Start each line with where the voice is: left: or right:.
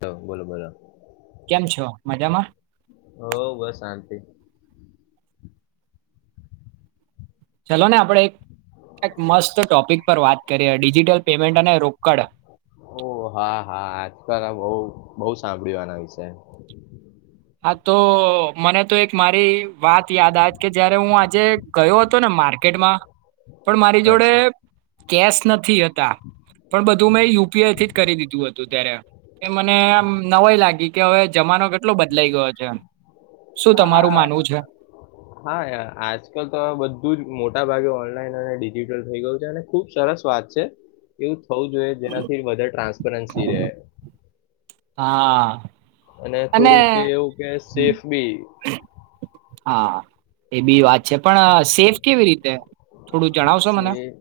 left: હૌ, બોલો બોલો.
right: કેમ છો? મજામાં?
left: ઓ બસ શાંતિ
right: ચલો ને આપડે એક એક મસ્ત ટોપિક પર વાત કરીએ. ડિજિટલ પેમેન્ટ અને રોકડ.
left: ઓ હા હા આજકાલ આ બહુ બહુ સાંભળ્યું આના વિશે.
right: હા તો, મને તો એક મારી વાત યાદ આવે છ, કે જયારે હું આજે ગયો હતો ને, માર્કેટમાં પણ મારી જોડે
left: અચ્છા
right: કેશ નથી હતા. પણ બધું મેં યુ પી આઈ થી જ કરી દીધું હતું ત્યારે. એ મને આમ નવાય લાગી કે હવે જમાનો કેટલો બદલાઈ ગયો છે શું તમારું
left: આ,
right: માનવું છે
left: હા, યાર આજકાલ તો બધું જ મોટા ભાગે ઓ ઓનલાઈન અને ડિજિટલ થઈ ગયું છે. અને ખુબ સરસ વાત છે, એવું થવું જોઈએ, જેનાથી વધારે ટ્રાન્સપરન્સી રહે.
right: હા
left: અને થોડું કે, એવું કે સેફ બી
right: હા એ બી વાત છે, પણ સેફ કેવી રીતે? થોડું જણાવશો મને?
left: સેફ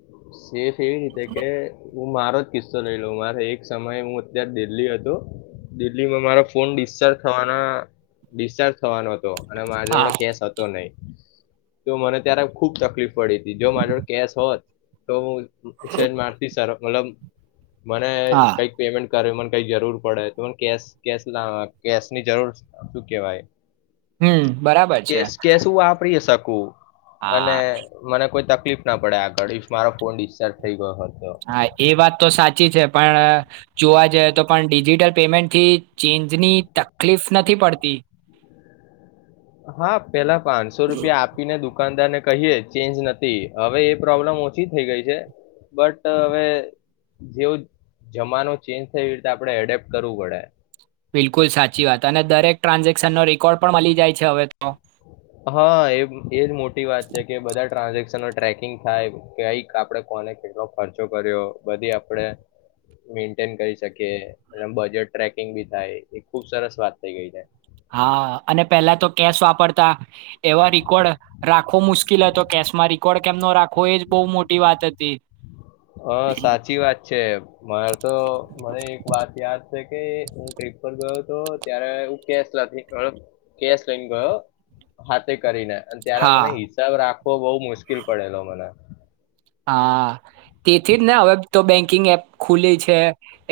left: સેફ એવી રીતે કે હું મારો જ કિસ્સો લઈ લઉ. મારે એક સમયે હું અત્યારે દિલ્હી હતો. દિલ્હીમાં મારો ફોન ડિસ્ચાર્જ થવાના ડિસ્ચાર્જ થવાનો હતો. અને માર
right: હા
left: જોડે કેસ હતો નહી. તો મને ત્યારે ખૂબ તકલીફ પડી તી. જો મારી જોડે કેસ હોત તો છેન મારથી સાર મતલબ મને
right: હા
left: કંઈક પેમેન્ટ કરે, મને કંઈ જરૂર પડે, તો કેસ, કેસ લા કેશની જરૂર, શું કેવાય
right: હમ, બરાબર છે.
left: કો અને
right: હા
left: મને કોઈ તક કલિપ ના પડે આગળ, ઈફ મારો ફોન ડિસ્ચાર્જ થઈ ગયો હોય.
right: હા, એ વાત તો સાચી છે પણ અહ જોવા જઈએ તો પણ ડિજિટલ પેમેન્ટથી ચેન્જની તકલીફ નથી પડતી.
left: હા. પેલા પાંચસો રૂપિયા આપી ને દુ કાનદાર ને કહીએ ચેન્જ નથી હવે એ પ્રોબ્લેમ ઓછી થઈ ગઈ છે બટ હવે જેવુ જમાનો ચેન્જ થય રીતે આપણે એડેપ્ટ કરવું પડે.
right: બિલકુલ સાચી વાત અને દરેક ટ્રાન્ઝેક્શન નો રેકોર્ડ પણ મલી જાય છે હવે તો
left: હા, એ એજ મોટી વાત છે કે બધા ટ્રાન્ઝક સન નો ટકિંગ થાય કક આપડે કોને કેટલો ખર્ચો કર્યો બધી આપડણે મેન્ટેન કરી શકીએ એ બજેટ ટ્રેકિંગ બી થાય એ ખુબ સરસ વાત થઈ ગઈ છે.
right: હા અને પેલા તો કેશ વાપરતા એવા રિકર્ડ રાખવો મુશ્કેલ હતો કેશમાં રિકર્ડ કેમનો રાખવો એજ બહુ મોટી વાત હતી.
left: હા સાચી વાત છે. માર તો મને એક વાત યાદ છે કે હું ટ્રીપ પર ગયો હતો ત્યારે હું કેશ લથી કેશ લઈને ગયો હાથે કરીને. ત્યારે મને
right: હા
left: હિસાબ રાખવો બહુ મુશ્કેલ પડેલો મને.
right: હા, તેથી જ ને હવે તો બેંકિંગ એપ ખુલી છે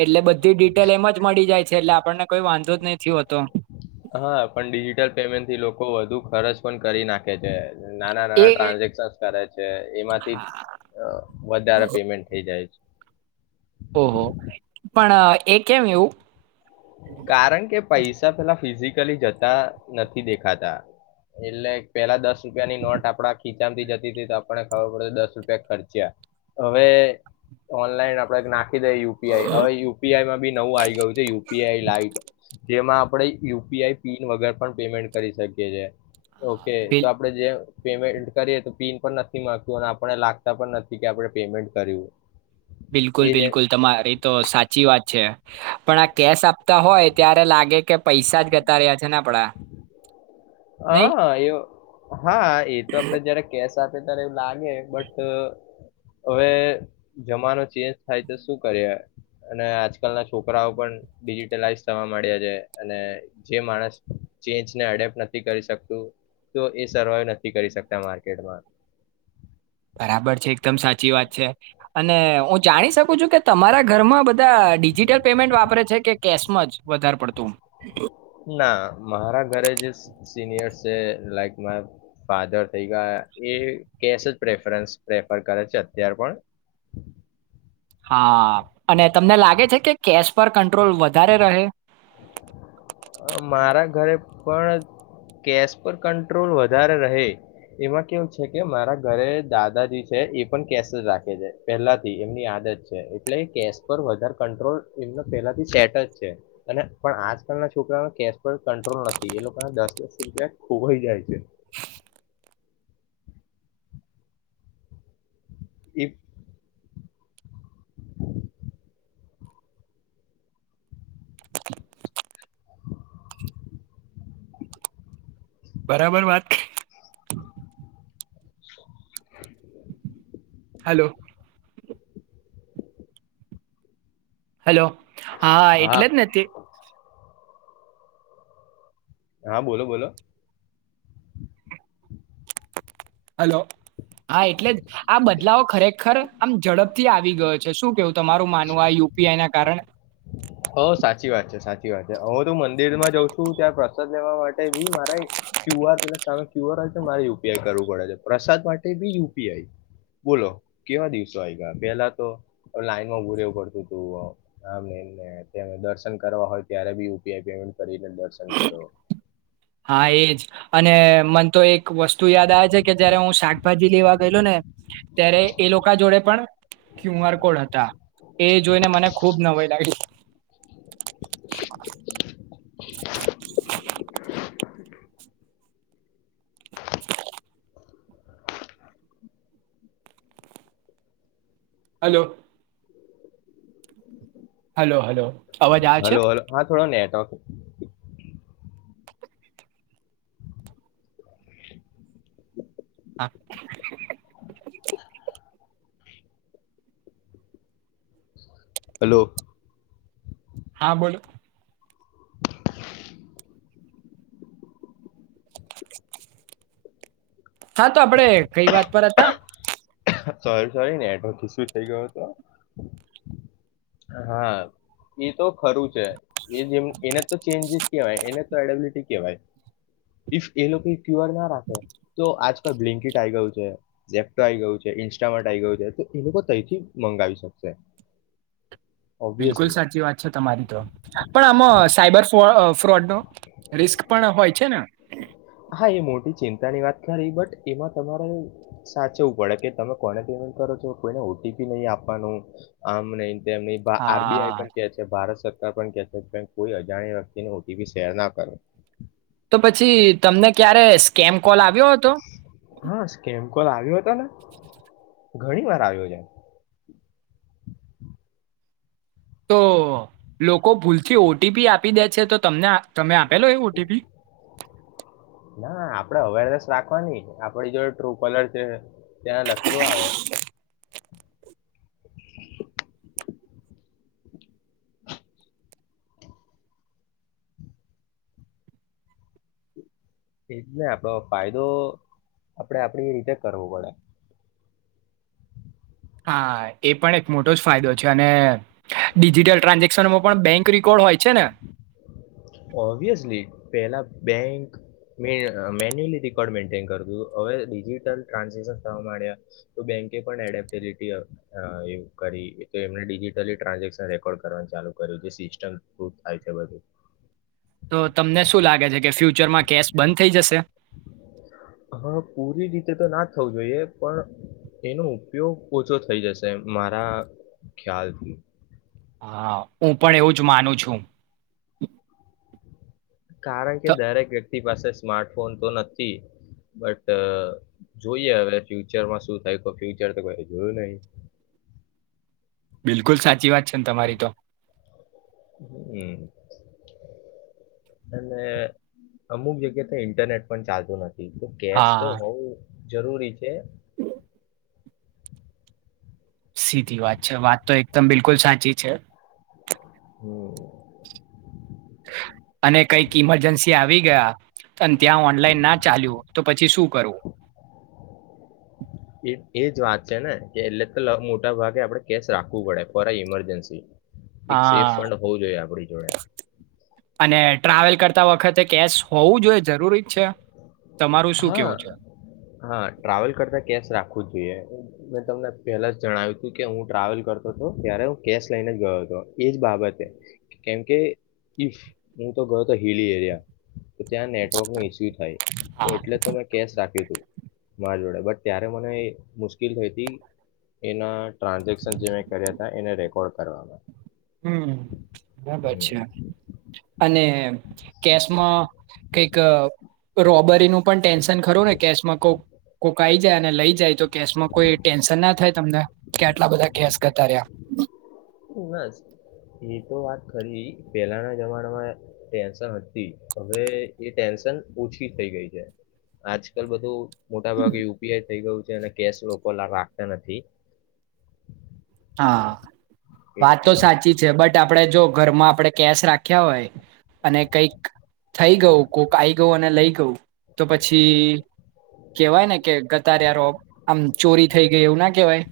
right: એટલે બધી ડિટેલ એમ જ મળી જાય છે એટલે આપ પણને કોઈ વાંધો જ નહીં થી હો
left: હા, પણ ડિજિટલ પેમેન્ટ થી લોકો વધુ ખર્ચ પણ કરી નાખે છે. નાના
right: એ
left: નાના ટ્રાન્ઝેક્શન કરે છે. એમાંથી અહ વધારે પેમેન્ટ થઈ જાય છે.
right: ઓહો. પણ એ કેમ એવું?
left: કારણ કે પૈસા પેલા ફિઝિક કલી જતા નથી દેખાતા એટલે પેલા દસ રૂપિયાની નોટ આપડા ખીચામાંથી જતી હતી તો આપણને ખબર પડ દસ રૂપિયા ખર્ચયા પણ હવે ઓનલાઈન આપણે નાખ ખી દઈએ યુ પી આઈ હવે યુ પી આઈ માં નવું આવી ગયું છે યુ એ લાઈટ જેમાં આપણે યુ પી આઈ પીન વગર પણ પેમેન્ટ કરી શકીએ છે. ઓકે
right: બિલ
left: તો આપડે જ્યાં પેમેન્ટ કરીએ તો પીન પણ નથી માંગતું અને આપને લાગતા પણ નથી કે આપણે પેમેન્ટ કર્યું.
right: બિલકુલ
left: એ
right: બિલકુલ તમારી તો સાચી વાત છે. પણ આ કેશ આપતા હોય ત્યારે લાગે કે પૈસા જ ગતા રહ્યા છે ને આ
left: હા એઓ હા એ તો આપડે જયારે કેશ [unintelligible] લાગે બટ અહ હવે જમાનો ચેન્જ થાય તો શું કરીએ અને આજકાલના છોકરાઓ પણ ડિજિટલાઈઝ થવા માંડ્યા છે અને જે માણસ ચેજને એડેપ્ટ નથી કરી શકતું તો એ સર્વાઈવ નથી કરી શકતા માર્કેટમાં.
right: બરાબર છે. એકદમ સાચી વાત છે અને હું જાણી શકું છું કે તમારા ઘરમાં બધા ડિજિટલ પેમેન્ટ વાપરે છે કે કેશમાં જ વધારે પડતું??
left: ના મારા ઘરે જે સિનિયર્સ છે લાઈક મા ફાધર થઈ ગયા એ કેસ જ પ્રેફરસ પ્રેફર કરે છે અત્યાર પણ
right: હા અને તમને લાગે છે કે કેશ પર કંટ્રોલ વધારે રહે.
left: મારા ઘરે. પણ કેશ પર કંટ્રોલ વધારે રહે એમાં કેવું છે કે મારા ઘરે દાદાજી છે એ પણ કેશ જ રાખે છે પહેલાથી એમની આદત છે એટલે કેશ પર વધારે કંટ્રોલ એમના પહેલાથી સેટ જ છે અને પણ આજકાલના છોકરા કેશ પર કંટ્રોલ નથી એ લોકોના દસ વીસ રૂપિયા ખોવાઈ જાય છે. [inaudible]
right: [inaudible] બરાબર વાત.
left: [inaudible]
right: હલો. હેલો હા એટલે જ [unintelligible]
left: હા બોલો બોલો.
right: હલો. હા એટલે જ આ બદલાવ ખરેખર આમ ઝડપથી આવી ગયો છે શું કેવ? તમારું માનવું આ યુપીઆઈ ના કારણે
left: હો સાચી વાત છે સાચી ત છે હવે તો મન દિન માં જઉ છું, ત્યાં પ્રસાદ લેવા માટે. વી મારા ક્યુ આર પે સામે ક્યુઆર હોય તો મારે યુપીઆઈ કરવું પડે છે પ્રસાદ માટે. બી યુપીઆઈ, બોલો કેવા દિવસો આવી ગયા! પેલા તો લાઈનમાં ઊભું રહેવું પડતું હતું, આમ એમ. દર્શન કરવા હોય ત્યારે બી યુપીઆઈ પેમેન્ટ કરીને દર્શન કરો.
right: હા, એજ. અને મન તો એક વસ્તુ યાદ આવે છે, કે જયારે હું શાકભાજી લેવા ગયેલો ને. ત્યારે એ લોકો જોડે પણ ક્યુ આર કોડ હતા, એ જોઈને મને ખુબ નવાઈ લાગી. [unintelligible]
left: [unintelligible]
right: [unintelligible] હલો. Hello, hello! અવાજ આવે છે
left: હલો, હલો! હા, થોડો નેટવર્ક [unintelligible] હ. [unintelligible]
right: અ [unintelligible]
left: હલો.
right: હા, બોલો. હા, તો આપડે કઈ વાત પર હતા?
left: સોરી, સોરી ને નેટવર્ક ઈશું થઇ ગયો હતો. હા, એ તો ખરું છે, એ જેમ એને તો ચેન્જીસ કહેવાય, એને તો એડબિલિટી કહેવાય. ઈફ એ લોકો ક્યુઅર ના રાખે, તો આજકાલ બ્લિંકટ આઈ ગયું છે, લેપટોપ આઈ ગયું છે, ઇન્સ્ટા માટેર્ટ આ આવી ગયું છે, તો એ લોકો તેથી મંગાવી શકશે.
right: બિલકુલ
left: ઓબ્વિયસલી
right: સાચી વાત છે તમારી, તો પણ આમાં સાયબર ફ ફ્રોડનો. રિસ્ક પણ હોય છે ને?
left: હા, એ મોટી ચિંતાની વાત ખરી, બટ એમાં તમારે સાચવવું પડે કે તમે કોને પેમેન્ટ કરો છો, કોઈને ઓટીપી નહીં આપવાનું, આમ નહીં. તેમની
right: હા
left: આરબીઆઈ પણ કહે છે, ભારત સરકાર પણ કોઈ અજાણી વ્યક્તિને ઓટીપી શેર ના કરો.
right: તો પછી તમને ક્યારે? સ્કેમ કોલ આવ્યો હતો
left: હા, કેમ કોલ આવ્યો હતો ને? ઘણી વાર આવ્યો છે.
right: તો લોકો ભૂલથી ઓટીપી આપી દે છે, તો તમને તમે આપેલો એ ઓટીપી
left: ના આપણેે અવેરનેસ રાખવાની, આપડી જે ટુકલર છે, તેને લખેલું આવે. એ જ ને, આપડો ફાયદો, આપણેે આપડી એ રીતે કરવો પડે.
right: હા, એ પણ એક મોટો જ ફાયદો છે, અને ડિજિટલ ટ્રાન્ઝેક્શનમાં પણ બેંક રકોર્ડ હોય છે ને?
left: ઓબ્વિયસલી, પેલા બેંક મે મેન્યુઅલી રેકોર્ડ મેન્ટેન કરતું હતું, હવે ડિજિટલ ટ્રાન્ઝેક્શન થવા માંડ્યા, તો બેંકે પણ એડેપ્ટબટી કરી, એમને ડિજિટલી ટ્રાન્ઝેક્શન રેકોર્ડ કરવાનું ચાલુ કર્યું. સિસ્ટમ થાય છે બું?
right: તો તમને શું લાગે છે કે ફ્યુચરમાં કેશ બંધ થઈ જશે
left: હા પૂરી રીતે તો ના થવું જોઈએ પણ એનો ઉપયોગ ઓછો થઈ જશે મારા ખ્યાલથી
right: હા હું પણ એવું જ માનું છું
left: કારણ કે
right: તો
left: દરેક આપ પાસે સ્માર્ટફોન તો નથી બટ જોઈએ હવે ફ્યુચરમાં શું થાય ફ્યુચર તો જોયું નહી
right: બિલકુલ સાચી વાત છે છે તમારી તો
left: હમ અને અમુક જગ્યા તો ઇન્ટરનેટ પણ ચાલતુ નથી કેસ તો
right: હા
left: હોવ જરૂરી છે
right: સીધી વાત છે વાત તો એકદમ બિલકુલ સાચી છે
left: હમ
right: અને કઈક ઈમરજન્સી આવી ગયા અને ત્યાં ઓનલાઈન ના ચાલ્યું તો પછી શું કરું
left: એ એજ વાત છે ને કે એટલે તો મોટા ભાગે આપડે કેસ રાખવું પડે ફોર ઇમરજન્સી એક સેફ
right: હા
left: ફંડ હોવું જોઈએ આપડી જોડે
right: અને ટ્રાવેલ કરતા વખતે કેશ હોવું જોઈએ જરૂરી જ છે તમારું શું
left: હા
right: કેવું છે?
left: હા ટ્રાવેલ કરતા કેશ રાખું જ મેં તમને પહેલા જ જણાવ્યું હતું કે હું ટ્રાવેલ કરતો હતો ત્યારે હું કેશ લઈને જ ગયો હતો એજ બાબતે કેમકે ઈફ હું તો ગયો હતો હિલી એરિયા તો ત્યાં નેટવર્ક નો ઈસ્યુ થાય તો એટલે તો મે કેશ રાખ મારા જોડે બટ ત્યારે મને મુશ્કેલ થઈ હતી એના ટ્રાન્ઝેક્શન જે મેં કર્યા હતા એને રેકોર્ડ કરવામાં
right: હમ બરાબર
left: હમ
right: છે અને કેશમાં કઈક રોબરી નું પણ ટેન્શન ખરું ને કેશમાં કોઈક કોઈક આઈ જાય અને લઈ જાય તો કેશમાં કોઈ ટેન્શન ના થાય તમને કે આટલા બધા કેસ ગતા રહ્યા
left: બસ એ તો વાત ખરી પેલાના જમાનામાં ટેન્શન હતી હવે એ ટેન્શન ઓછી થઈ ગઈ છે આજકાલ બધું મોટા ભાગે યુપીઆઈ થઈ ગયું છે અને કેશ ર રાખતા નથી
right: હા વાત તો
left: એટલે
right: સાચી છે બટ આપ આપડણે જો ઘરમાં આપણેે કેશ રાખ્યા હોય અને કઈક થઈ ગયું કોઈક આઈ ગયું અને લઈ તો પછી કેવાય ને કે ગતાર રો આમ ચોરી થઈ ગઈ એવું ના કેવાય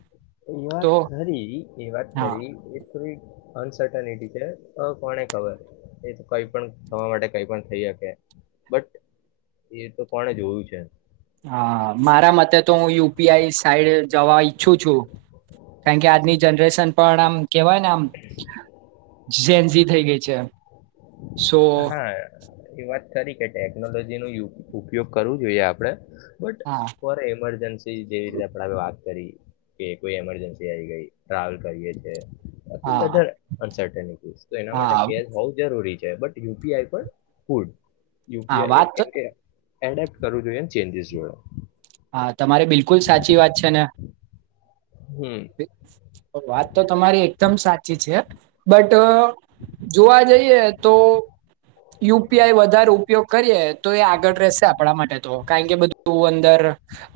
left: એ વાત
right: તો
left: ખરી એ વાત
right: હા
left: કરીવી થોડી અનસર્ટનિટી છે કોને ખબર એ તો કઈ પણ થવા માટે કઈ પણ થઈ શકે બટ એ તો કોને જોયું છે
right: હા મારા મતે તો હું યુપીઆઈ સાઈડ જવા ઈચ્છું છું કારણ કે આજની જનરેશન પણ આમ કેવાય ને આમ ઝનઝી થઈ ગઈ છે સો
left: હા એ વાત ખરી કે ટેકનોલોજી ન ઉપયોગ કરવું જોઈએ આપડણે બટ
right: હા
left: ફોર એમરજન્સી જેવી રીતે આપ વાત કરી કે કોઈ એમરજન્સી આવી ગઈ ટ્રાવેલ કરીએ છે.
right: હા
left: [unintelligible] તો એના
right: હા
left: માટે કેશ હોવ જરૂરી છે. કે બટ યુ પી આઈર પર પુલ યુ પી
right: હા
left: આઈ એ
right: વાત
left: કેમ કે એડેપ્ટ કરવું જોઈએ ચેન્જીસ જોય
right: હા તમારી બિલકુલ સાચી વાત છે ને
left: હમ
right: વાત તો તમારી એકદમ સાચી છે. બટ જોવા જઈએ તો યુ પી આઈ વધારે ઉપયોગ કરીએ તો એ આગળ રહેશે આપણા માટે તો કારણ કે બધું અંદર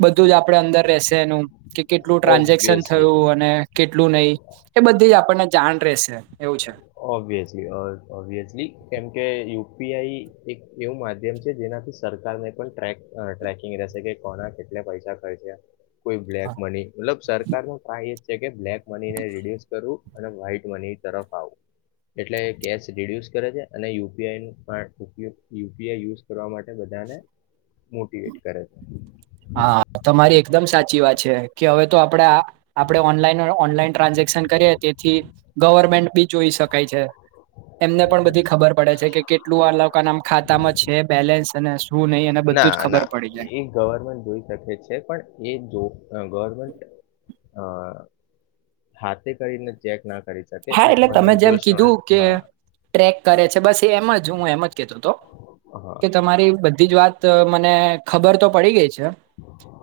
right: બધું જ આપડે અંદર રહેશે એનું કે કેટલું ટ્રાન્ઝેક્શન
left: ઓબ્વિયસલી
right: થયું અને કેટલું નહી એ બધી આપણને જાણ રહેશે. [unintelligible]
left: ઓબ્વિયસલી ઓબ્વિયસલી કેમ કેય યુ પી આઈ એક એવું માધ્યમ છે જેનાથી સરકારને પણ ટક ટ્રેકિંગ રહેશે કે કોના કેટલા પૈસા ખર્ચા છે. કોઈ બ્લેક મની મતલબ સરકાર ન ટ જે કે બ્લેક મની ને રીડ્યુસ કરવું. અને વ્હાઈટ મની તરફ આવુ. એટલે કેશ રિડ્યુસ કરે છે અને U P I U P I use કરવા માટે બધાને મોટીવેટ કરે છે.
right: હા તમારી એકદમ સાચી વાત છે કે હવે તો આપડે આ આપડે ઓનલાઈન ઓનલાઈન ટ્રાન્ઝેક્શન કરીએ તેથી ગવર્મેન્ટ બી જોઈ શકાય છે. એમને પણ બધી
left: સાચી
right: ખબર પડે છે કે કેટલું આ લોકો નામ ખાતામાં છે બેલેન્સ અને શું નહીં અને બધું જ
left: ના
right: ખબર
left: ના
right: પડી જાય
left: એ ગવર્મેન્ટ જોઈ શકે છે, પણ એ જો ગવર્મેન્ટ અ હાથે કરીને ચેક નાખ
right: હા એટલે તમે જેમ કીધું કે
left: હા
right: ટ્રેક કરે છે બસ એ એમ જ હું એમ જ કેતોતો
left: હા
right: કે તમારી બધી જ વાત ત મને ખબર તો પડી ગઈ છે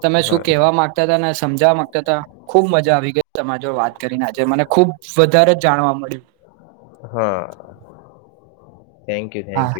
right: તમે શું
left: હા
right: કહેવા માંગતા હતા ને સમજવા માંગતા હતા ખુબ મજા આવી ગઈ તમા જોડે વાત કરીને આજે મને ખુબ [unintelligible] જાણવા મળ્યું.
left: હા થેન્ક યુ
right: હા
left: થેન્ક યુ.